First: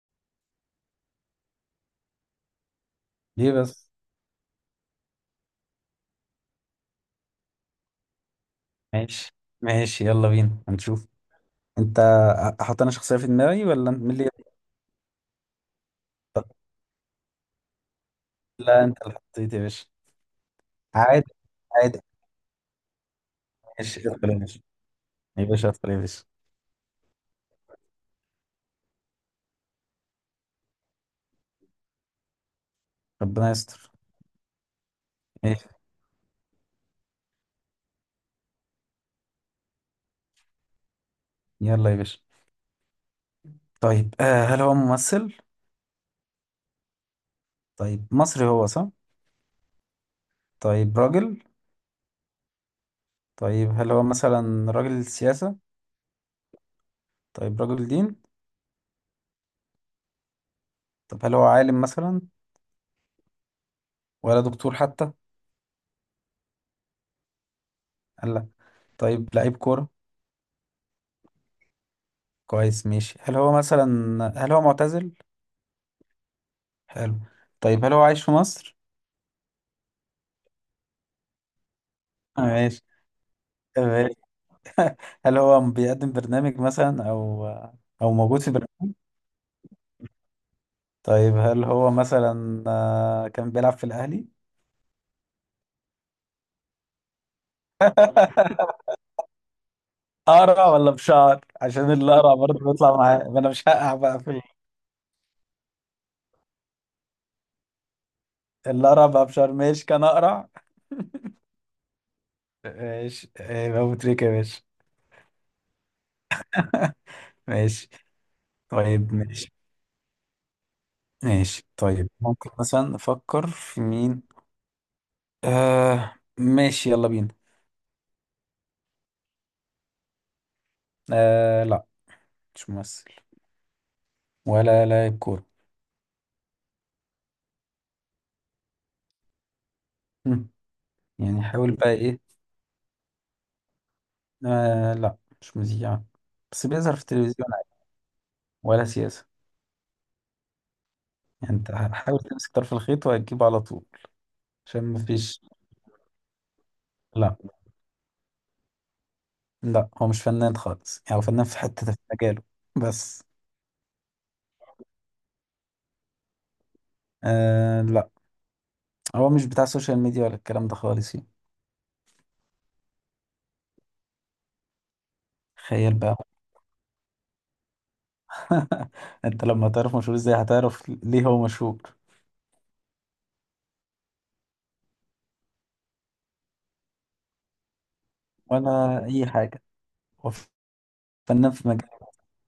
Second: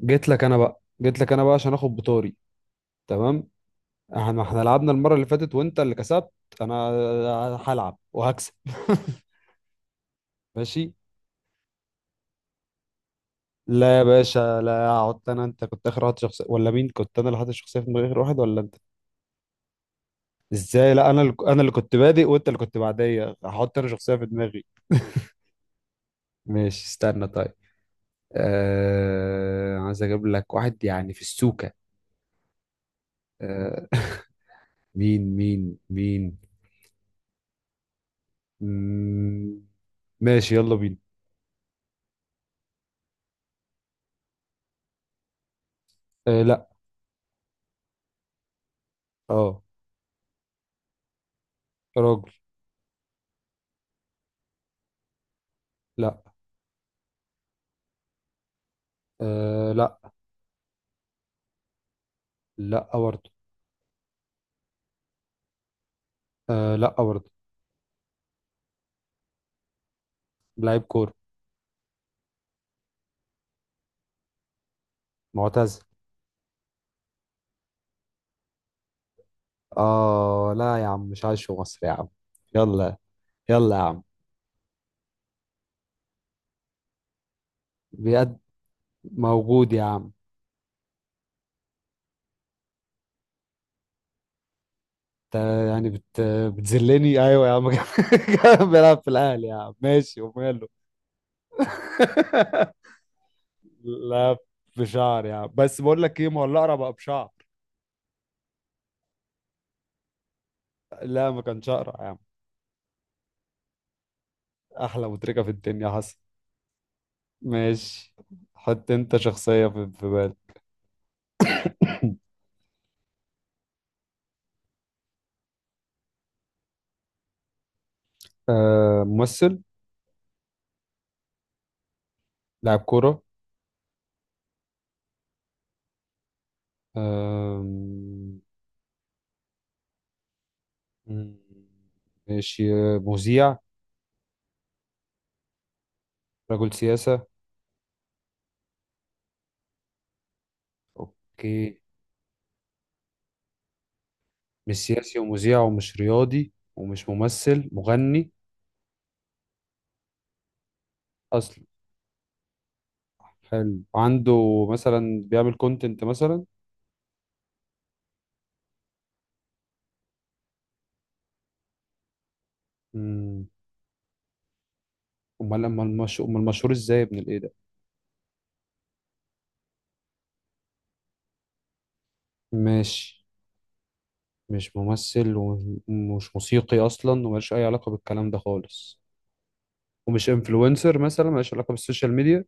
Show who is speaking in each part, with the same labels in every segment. Speaker 1: جيت لك انا بقى عشان اخد بطاري. تمام.
Speaker 2: ليه بس؟
Speaker 1: احنا ما احنا لعبنا المره اللي فاتت وانت اللي كسبت. انا هلعب وهكسب.
Speaker 2: ماشي ماشي، يلا بينا
Speaker 1: ماشي.
Speaker 2: هنشوف. انت، احط انا شخصية في دماغي ولا
Speaker 1: لا
Speaker 2: انت
Speaker 1: يا
Speaker 2: مين اللي
Speaker 1: باشا، لا، قعدت انا. انت كنت اخر واحد شخصيه
Speaker 2: يبدأ؟
Speaker 1: ولا مين؟ كنت انا اللي حاطط شخصيه في دماغي اخر واحد ولا انت؟
Speaker 2: لا انت اللي حطيت يا باشا.
Speaker 1: ازاي؟ لا، انا
Speaker 2: عادي
Speaker 1: اللي... انا اللي كنت
Speaker 2: عادي،
Speaker 1: بادئ وانت اللي كنت بعديا، هحط انا
Speaker 2: ماشي
Speaker 1: شخصيه في
Speaker 2: ادخل يا باشا.
Speaker 1: دماغي.
Speaker 2: يا باشا ادخل يا باشا.
Speaker 1: ماشي استنى طيب. عايز اجيب لك واحد يعني في السوكه.
Speaker 2: ربنا
Speaker 1: آه...
Speaker 2: يستر.
Speaker 1: مين
Speaker 2: ماشي.
Speaker 1: مين مين؟ مم... ماشي يلا بينا.
Speaker 2: يلا يا باشا. طيب هل هو ممثل؟
Speaker 1: آه لا.
Speaker 2: طيب مصري هو صح؟
Speaker 1: اه
Speaker 2: طيب راجل؟
Speaker 1: راجل.
Speaker 2: طيب هل هو مثلا راجل سياسة؟
Speaker 1: لا.
Speaker 2: طيب راجل دين؟
Speaker 1: آه لا.
Speaker 2: طب هل هو عالم مثلا؟
Speaker 1: لا برضه.
Speaker 2: ولا دكتور حتى؟
Speaker 1: آه لا برضه.
Speaker 2: لا. طيب لعيب كورة؟
Speaker 1: لعيب كورة.
Speaker 2: كويس ماشي. هل هو معتزل؟
Speaker 1: معتزل.
Speaker 2: حلو. طيب هل هو عايش في مصر؟
Speaker 1: اه لا يا عم، مش عايش في مصر يا عم.
Speaker 2: ماشي.
Speaker 1: يلا. يلا يا عم.
Speaker 2: طيب، هل هو بيقدم برنامج مثلا أو
Speaker 1: بجد.
Speaker 2: موجود في برنامج؟
Speaker 1: موجود يا عم.
Speaker 2: طيب هل هو مثلا، كان بيلعب في الأهلي؟
Speaker 1: انت يعني بتذلني، ايوه يا عم. كان بيلعب في الاهلي يا عم، ماشي
Speaker 2: قرع
Speaker 1: وماله.
Speaker 2: ولا بشعر؟ عشان الأقرع برضه بيطلع معاه، ما أنا مش هقع بقى في
Speaker 1: لا. بشعر يا عم، بس بقول لك ايه، ما هو الاقرع بقى بشعر.
Speaker 2: الأقرع بقى بشعر. ماشي كان أقرع.
Speaker 1: لا ما كانش اقرع يا عم.
Speaker 2: ماشي إيه، يبقى أبو تريكة يا باشا.
Speaker 1: احلى متركه في الدنيا حصل.
Speaker 2: ماشي.
Speaker 1: ماشي. حط
Speaker 2: طيب
Speaker 1: انت
Speaker 2: ماشي
Speaker 1: شخصيه في بالك.
Speaker 2: ماشي، طيب ممكن مثلا نفكر في مين؟ آه ماشي يلا بينا.
Speaker 1: آه ممثل.
Speaker 2: آه لا، مش
Speaker 1: لاعب
Speaker 2: ممثل.
Speaker 1: كورة.
Speaker 2: ولا لاعب كورة.
Speaker 1: آم،
Speaker 2: مم.
Speaker 1: مم،
Speaker 2: يعني حاول بقى ايه.
Speaker 1: ماشي. مذيع.
Speaker 2: آه لا، مش مذيع. بس
Speaker 1: رجل
Speaker 2: بيظهر في
Speaker 1: سياسة.
Speaker 2: التلفزيون عادي، ولا سياسة. يعني انت
Speaker 1: اوكي.
Speaker 2: حاول تمسك طرف الخيط وهتجيبه على طول.
Speaker 1: مش
Speaker 2: عشان
Speaker 1: سياسي
Speaker 2: مفيش.
Speaker 1: ومذيع ومش رياضي ومش
Speaker 2: لا
Speaker 1: ممثل مغني
Speaker 2: لا، هو مش فنان خالص، يعني هو فنان في
Speaker 1: اصلا.
Speaker 2: حتة في مجاله بس.
Speaker 1: حلو عنده. مثلا بيعمل كونتنت مثلا.
Speaker 2: آه لا، هو مش بتاع السوشيال ميديا ولا الكلام ده خالص يعني.
Speaker 1: مم، امال امال
Speaker 2: تخيل بقى.
Speaker 1: المش... امال مشهور ازاي يا ابن الايه ده؟
Speaker 2: انت لما تعرف مشهور ازاي هتعرف ليه هو مشهور.
Speaker 1: ماشي. مش ممثل ومش موسيقي اصلا ومالش اي علاقة بالكلام ده خالص.
Speaker 2: ولا اي حاجة.
Speaker 1: ومش
Speaker 2: هو
Speaker 1: انفلونسر مثلا،
Speaker 2: فنان
Speaker 1: مالش
Speaker 2: في
Speaker 1: علاقة
Speaker 2: مجاله.
Speaker 1: بالسوشيال ميديا.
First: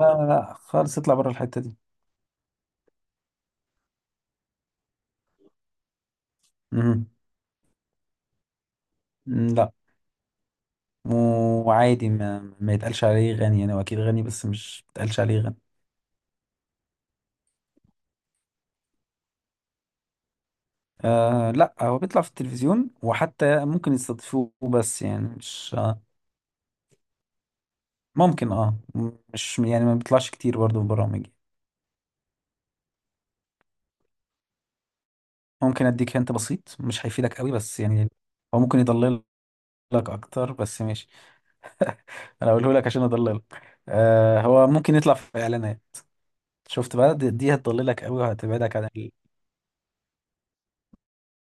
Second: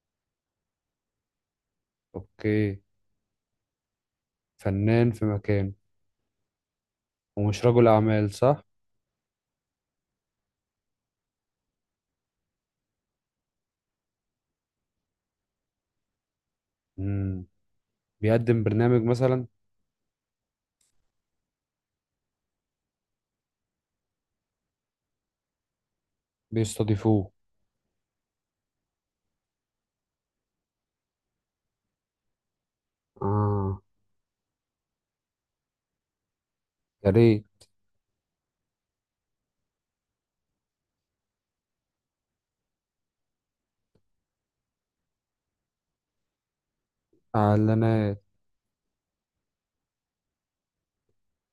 Speaker 2: لا لا لا، خالص اطلع بره الحتة دي.
Speaker 1: اوكي. فنان في مكان.
Speaker 2: مم.
Speaker 1: ومش رجل أعمال صح؟
Speaker 2: لا. وعادي ما يتقالش عليه غني، يعني هو اكيد غني بس مش يتقالش عليه غني.
Speaker 1: مم. بيقدم برنامج مثلا.
Speaker 2: آه لا، هو بيطلع في التلفزيون وحتى ممكن يستضيفوه، بس يعني مش
Speaker 1: بيستضيفوه.
Speaker 2: ممكن مش يعني ما بيطلعش كتير برضه في برامج.
Speaker 1: آه،
Speaker 2: ممكن اديك انت بسيط مش
Speaker 1: يا
Speaker 2: هيفيدك
Speaker 1: ريت.
Speaker 2: قوي بس يعني، هو ممكن يضللك اكتر بس ماشي. انا اقوله لك عشان اضللك. هو ممكن يطلع في اعلانات. شفت بقى، دي هتضللك قوي
Speaker 1: إعلانات.
Speaker 2: وهتبعدك عن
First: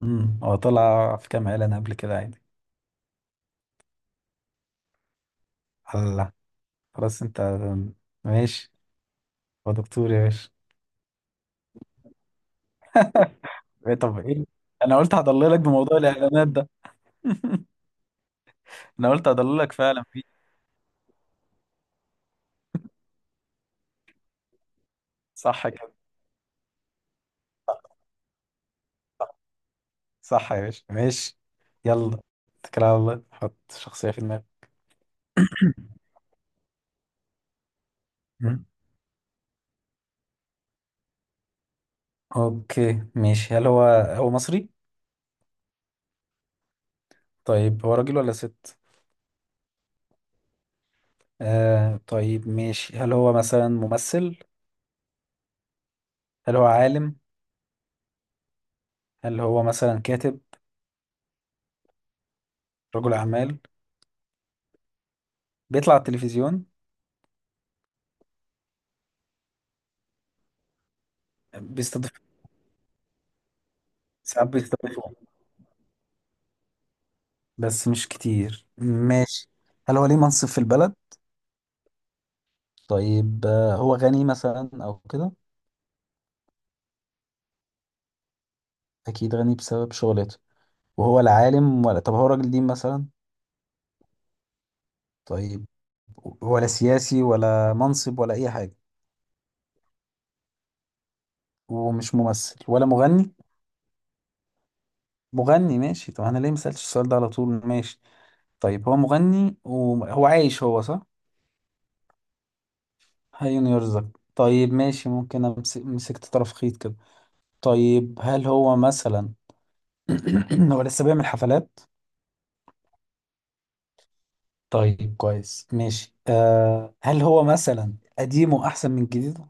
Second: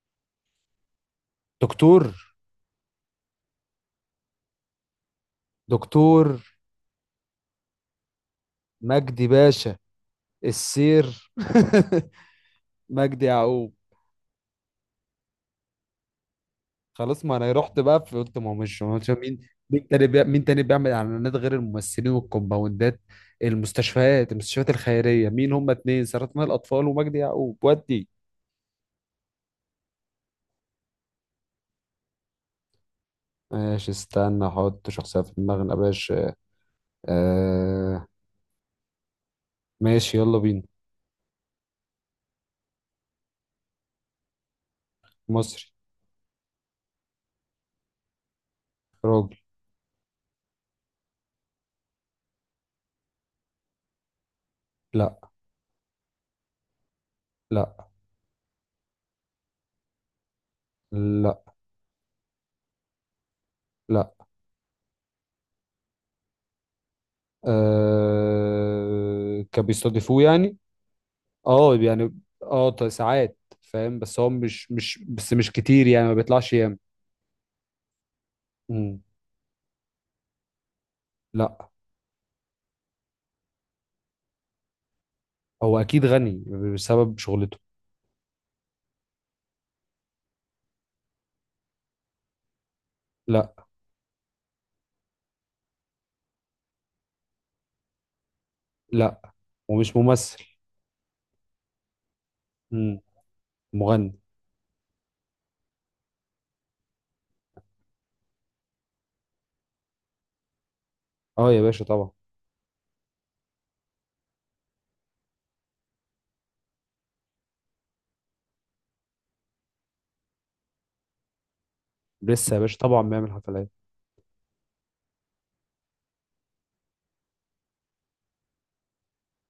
Speaker 2: هو طلع في كام اعلان قبل
Speaker 1: دكتور.
Speaker 2: كده عادي. على.
Speaker 1: دكتور
Speaker 2: خلاص انت. ماشي.
Speaker 1: مجدي
Speaker 2: هو
Speaker 1: باشا.
Speaker 2: دكتور يا باشا.
Speaker 1: السير مجدي يعقوب.
Speaker 2: ايه طب ايه. انا قلت هضللك بموضوع الاعلانات ده.
Speaker 1: خلاص، ما أنا رحت بقى في، قلت، ما هو مش ما هو مش-
Speaker 2: انا قلت
Speaker 1: مين؟
Speaker 2: هضللك فعلا فيه.
Speaker 1: مين تاني بيعمل إعلانات غير الممثلين والكومباوندات؟ المستشفيات الخيرية. مين
Speaker 2: صح
Speaker 1: هما؟
Speaker 2: كده.
Speaker 1: اتنين: سرطان الأطفال ومجدي يعقوب، ودي.
Speaker 2: صح يا باشا ماشي. يلا اتكل على الله، حط
Speaker 1: ماشي،
Speaker 2: شخصية في دماغك.
Speaker 1: استنى أحط شخصية في دماغنا يا باشا. آه.
Speaker 2: مم.
Speaker 1: ماشي يلا بينا.
Speaker 2: اوكي ماشي، هل هو هو مصري.
Speaker 1: مصري.
Speaker 2: طيب هو راجل ولا ست.
Speaker 1: راجل.
Speaker 2: طيب ماشي، هل هو مثلا ممثل؟
Speaker 1: لا.
Speaker 2: هل هو عالم؟
Speaker 1: لا.
Speaker 2: هل هو مثلا كاتب؟
Speaker 1: لا.
Speaker 2: رجل اعمال؟
Speaker 1: لا.
Speaker 2: بيطلع على التلفزيون؟
Speaker 1: كان بيستضيفوه يعني. اه
Speaker 2: بيستضيف
Speaker 1: يعني. اه، ساعات فاهم، بس هو
Speaker 2: ساعات
Speaker 1: مش
Speaker 2: بيستضيف
Speaker 1: بس مش كتير يعني، ما بيطلعش ياما.
Speaker 2: بس مش كتير،
Speaker 1: مم.
Speaker 2: ماشي. هل هو ليه منصب في البلد؟
Speaker 1: لا.
Speaker 2: طيب هو غني مثلا او كده؟
Speaker 1: هو اكيد غني بسبب شغلته.
Speaker 2: اكيد غني بسبب شغلته. وهو لا عالم ولا، طب هو راجل دين مثلا؟
Speaker 1: لا.
Speaker 2: طيب. ولا سياسي ولا منصب ولا اي حاجه.
Speaker 1: لا. ومش ممثل.
Speaker 2: ومش ممثل ولا
Speaker 1: مم.
Speaker 2: مغني.
Speaker 1: مغني.
Speaker 2: مغني، ماشي. طب انا ليه ما سالتش السؤال ده على طول؟ ماشي. طيب هو مغني وهو عايش هو صح؟
Speaker 1: اه يا باشا طبعا.
Speaker 2: هيون يرزق. طيب ماشي، ممكن مسكت طرف خيط كده. طيب هل هو مثلا، هو لسه بيعمل حفلات؟
Speaker 1: لسه يا باشا طبعا بيعمل حفلات.
Speaker 2: طيب كويس ماشي. هل هو مثلا قديمه احسن من جديده؟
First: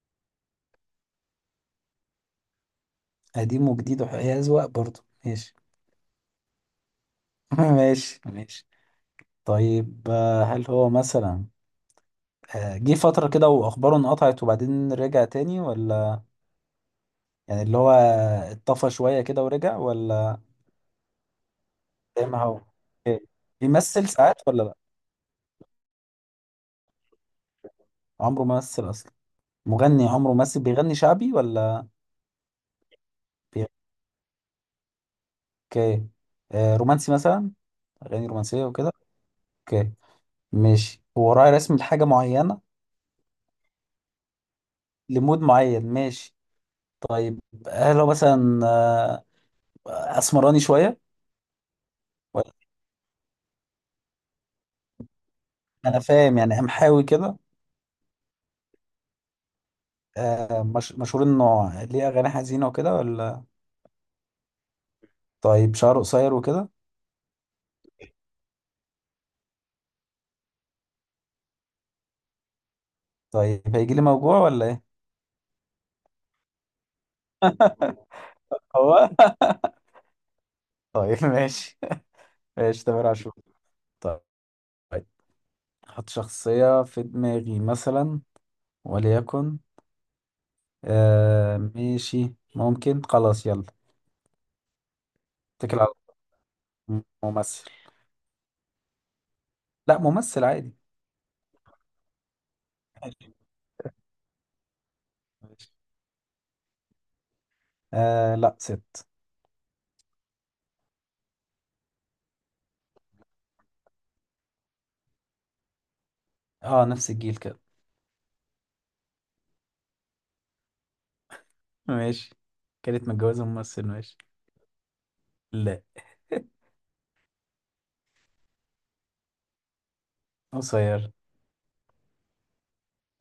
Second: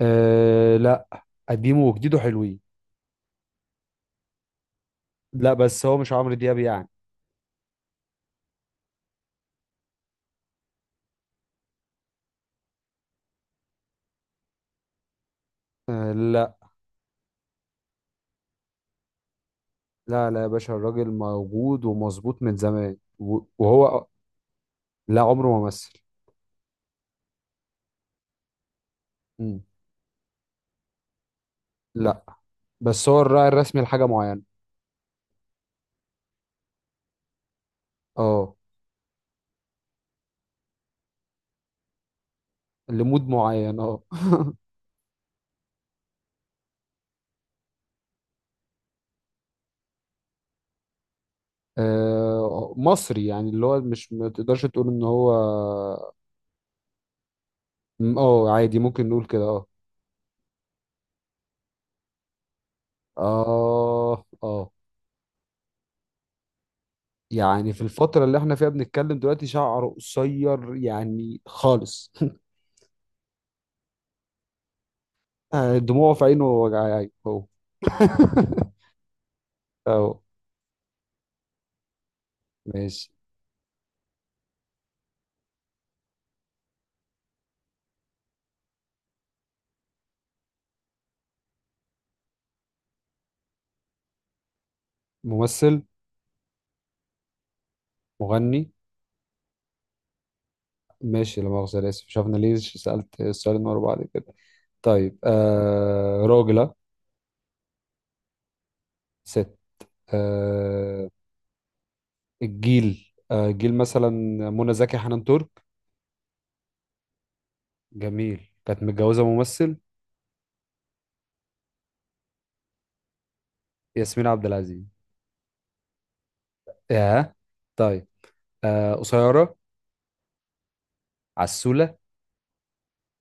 Speaker 1: آه لا. قديمه وجديده حلوين.
Speaker 2: قديمه وجديده، هي اذواق برضه،
Speaker 1: لا،
Speaker 2: ماشي.
Speaker 1: بس هو مش عمرو دياب يعني.
Speaker 2: ماشي ماشي. طيب هل هو مثلا جه فترة كده واخباره انقطعت وبعدين رجع تاني
Speaker 1: آه
Speaker 2: ولا؟
Speaker 1: لا.
Speaker 2: يعني اللي هو اتطفى شوية كده ورجع
Speaker 1: لا
Speaker 2: ولا؟
Speaker 1: لا يا باشا، الراجل موجود
Speaker 2: زي ما
Speaker 1: ومظبوط من
Speaker 2: هو.
Speaker 1: زمان وهو.
Speaker 2: بيمثل ساعات ولا لا؟
Speaker 1: لا عمره ما مثل.
Speaker 2: عمره ما مثل اصلا.
Speaker 1: مم.
Speaker 2: مغني عمره ما مثل، بيغني شعبي ولا؟
Speaker 1: لا، بس هو الراعي
Speaker 2: بيغني.
Speaker 1: الرسمي لحاجة معينة.
Speaker 2: اوكي. رومانسي مثلا، اغاني
Speaker 1: اه.
Speaker 2: رومانسية وكده. اوكي ماشي، هو راعي رسم لحاجة معينة،
Speaker 1: لمود معين، اه.
Speaker 2: لمود معين، ماشي. طيب هل هو مثلا اسمراني شويه ولا؟
Speaker 1: مصري يعني، اللي هو مش، ما تقدرش تقول ان هو.
Speaker 2: انا فاهم، يعني قمحاوي كده.
Speaker 1: اه عادي، ممكن نقول كده، اه.
Speaker 2: مش مشهور انه ليه اغاني حزينه وكده ولا؟
Speaker 1: اه. اه
Speaker 2: طيب شعره قصير وكده؟
Speaker 1: يعني، في الفترة اللي احنا فيها بنتكلم دلوقتي شعره قصير يعني خالص.
Speaker 2: طيب هيجي لي موجوع ولا ايه؟
Speaker 1: دموعه في عينه وجع، ايوه هو.
Speaker 2: هو.
Speaker 1: اه.
Speaker 2: طيب ماشي، ماشي تامر
Speaker 1: ماشي
Speaker 2: عاشور. طيب هحط شخصيه في دماغي مثلا، وليكن. ماشي، ممكن، خلاص يلا، اتكل
Speaker 1: ممثل.
Speaker 2: على الله. ممثل؟
Speaker 1: مغني.
Speaker 2: لا، ممثل عادي.
Speaker 1: ماشي، لا مؤاخذة، أنا آسف مش عارف أنا ليه سألت
Speaker 2: ماشي.
Speaker 1: السؤالين ورا بعض كده. طيب راجلة.
Speaker 2: آه لا، ست.
Speaker 1: ست. آه الجيل جيل مثلا منى زكي حنان ترك.
Speaker 2: اه نفس الجيل كده،
Speaker 1: جميل. كانت متجوزة ممثل.
Speaker 2: ماشي. كانت متجوزة ممثل، ماشي.
Speaker 1: ياسمين عبد العزيز.
Speaker 2: لا.
Speaker 1: آه طيب. قصيرة.
Speaker 2: قصير.
Speaker 1: عسولة.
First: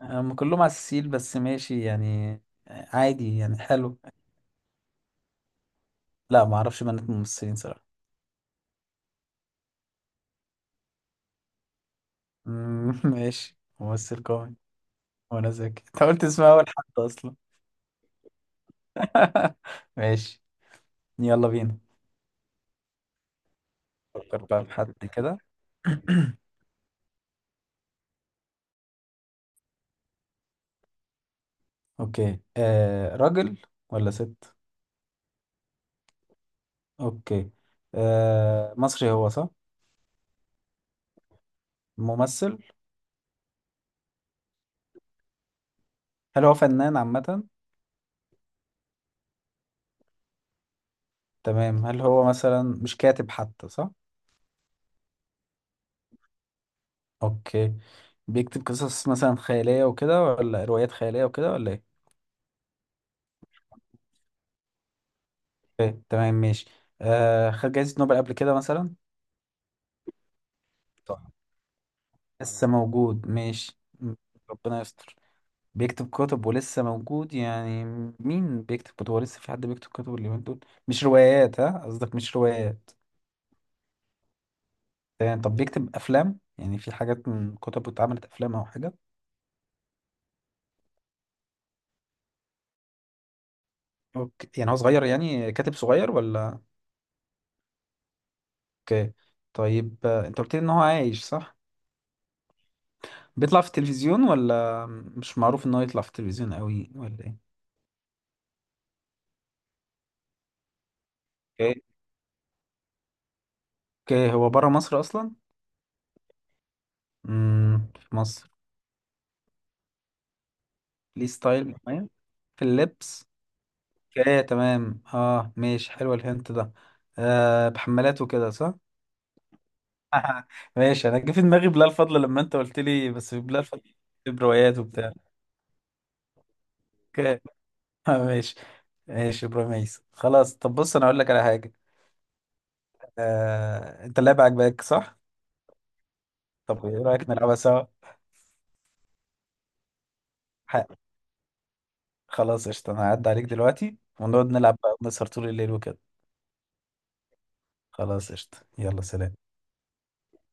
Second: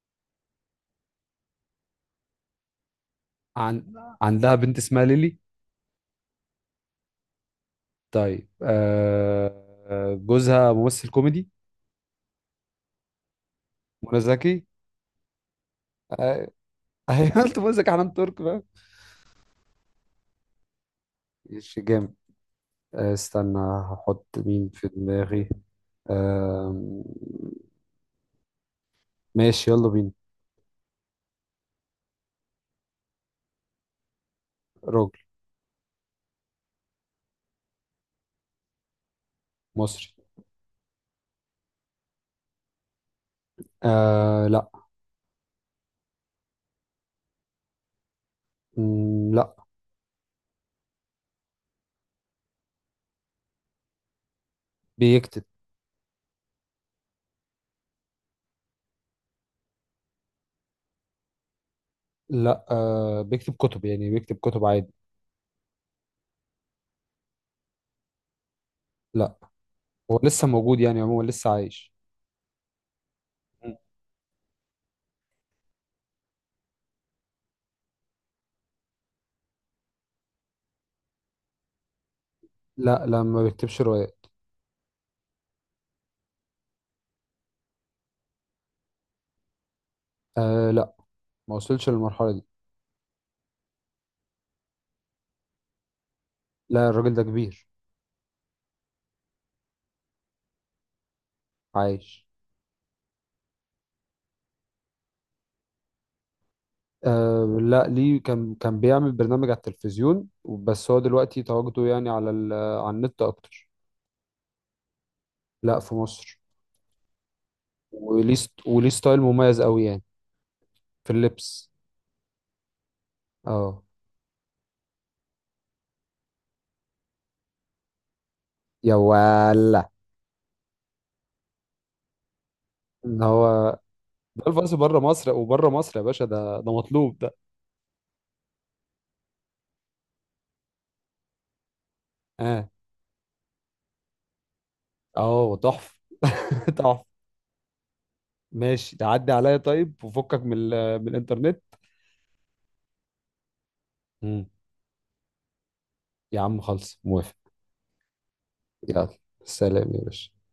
Speaker 2: هم كلهم عساسيل بس ماشي يعني، عادي، يعني
Speaker 1: عن...
Speaker 2: حلو.
Speaker 1: عندها بنت اسمها ليلي.
Speaker 2: لا ما اعرفش بنات ممثلين صراحة.
Speaker 1: طيب. جوزها ممثل كوميدي.
Speaker 2: مم، ماشي،
Speaker 1: منى
Speaker 2: ممثل كوميدي.
Speaker 1: زكي.
Speaker 2: وانا ذكي، انت قلت
Speaker 1: آه.
Speaker 2: اسمها اول حد
Speaker 1: أيوة،
Speaker 2: اصلا.
Speaker 1: قلت منى زكي حنان ترك بقى.
Speaker 2: ماشي، يلا بينا.
Speaker 1: ماشي جامد. استنى هحط
Speaker 2: فكر بقى
Speaker 1: مين
Speaker 2: في
Speaker 1: في
Speaker 2: حد كده.
Speaker 1: دماغي. آم، ماشي يلا بينا.
Speaker 2: اوكي راجل ولا ست؟
Speaker 1: راجل.
Speaker 2: اوكي. مصري هو صح؟
Speaker 1: مصري.
Speaker 2: ممثل؟
Speaker 1: آه لا.
Speaker 2: هل هو فنان عامة؟
Speaker 1: لا.
Speaker 2: تمام، هل هو مثلا، مش كاتب حتى صح؟
Speaker 1: بيكتب.
Speaker 2: اوكي، بيكتب قصص مثلا خيالية وكده ولا روايات خيالية وكده ولا ايه؟
Speaker 1: لا، بيكتب كتب يعني، بيكتب كتب عادي.
Speaker 2: اوكي تمام ماشي. خد جايزة نوبل قبل كده مثلا؟
Speaker 1: لا. هو لسه موجود يعني،
Speaker 2: صح.
Speaker 1: عموما لسه عايش.
Speaker 2: لسه موجود،
Speaker 1: مم.
Speaker 2: ماشي ربنا يستر. بيكتب كتب ولسه موجود يعني. مين بيكتب كتب؟ ولسه في حد بيكتب كتب اليومين دول؟ مش روايات، ها؟ قصدك مش روايات؟
Speaker 1: لا. لا ما بيكتبش روايات.
Speaker 2: تمام، طب بيكتب افلام يعني؟ في حاجات من كتب اتعملت افلام او حاجه؟
Speaker 1: آه لا. ما وصلش للمرحلة دي.
Speaker 2: اوكي، يعني هو صغير، يعني كاتب صغير ولا؟
Speaker 1: لا الراجل ده كبير.
Speaker 2: اوكي. طيب انت قلت لي ان هو عايش صح؟
Speaker 1: عايش.
Speaker 2: بيطلع في التلفزيون ولا مش معروف ان هو يطلع في التلفزيون قوي ولا ايه؟
Speaker 1: لا ليه، كان بيعمل برنامج على التلفزيون، بس هو دلوقتي
Speaker 2: اوكي.
Speaker 1: تواجده يعني على على النت اكتر.
Speaker 2: اوكي، هو بره مصر اصلا؟
Speaker 1: لا في مصر.
Speaker 2: في مصر.
Speaker 1: وليه ستايل مميز قوي يعني في
Speaker 2: ليه
Speaker 1: اللبس.
Speaker 2: ستايل معين في اللبس؟
Speaker 1: اه
Speaker 2: اوكي تمام، ماشي، حلو الهنت ده. بحمالات وكده صح؟
Speaker 1: يا ولا.
Speaker 2: ماشي، انا جه في دماغي بلال الفضل لما انت قلت لي،
Speaker 1: ان
Speaker 2: بس بلال
Speaker 1: هو
Speaker 2: الفضل في
Speaker 1: ده الفايس،
Speaker 2: بروايات
Speaker 1: بره
Speaker 2: وبتاع.
Speaker 1: مصر، وبره مصر يا باشا، ده مطلوب ده.
Speaker 2: اوكي. ماشي، ماشي ابراهيم عيسى خلاص. طب بص، انا اقول لك على حاجه.
Speaker 1: اه.
Speaker 2: انت اللعبه عجباك صح؟
Speaker 1: اه تحفه.
Speaker 2: طب ايه
Speaker 1: تحفه.
Speaker 2: رأيك نلعبها سوا؟
Speaker 1: ماشي، تعدي عليا طيب وفكك من
Speaker 2: ح-
Speaker 1: من الانترنت.
Speaker 2: خلاص قشطة، انا هعدي عليك دلوقتي
Speaker 1: مم.
Speaker 2: ونقعد نلعب بقى ونسهر طول الليل وكده.
Speaker 1: يا عم خلص، موافق.
Speaker 2: خلاص قشطة، يلا
Speaker 1: يلا
Speaker 2: سلام.
Speaker 1: سلام يا باشا.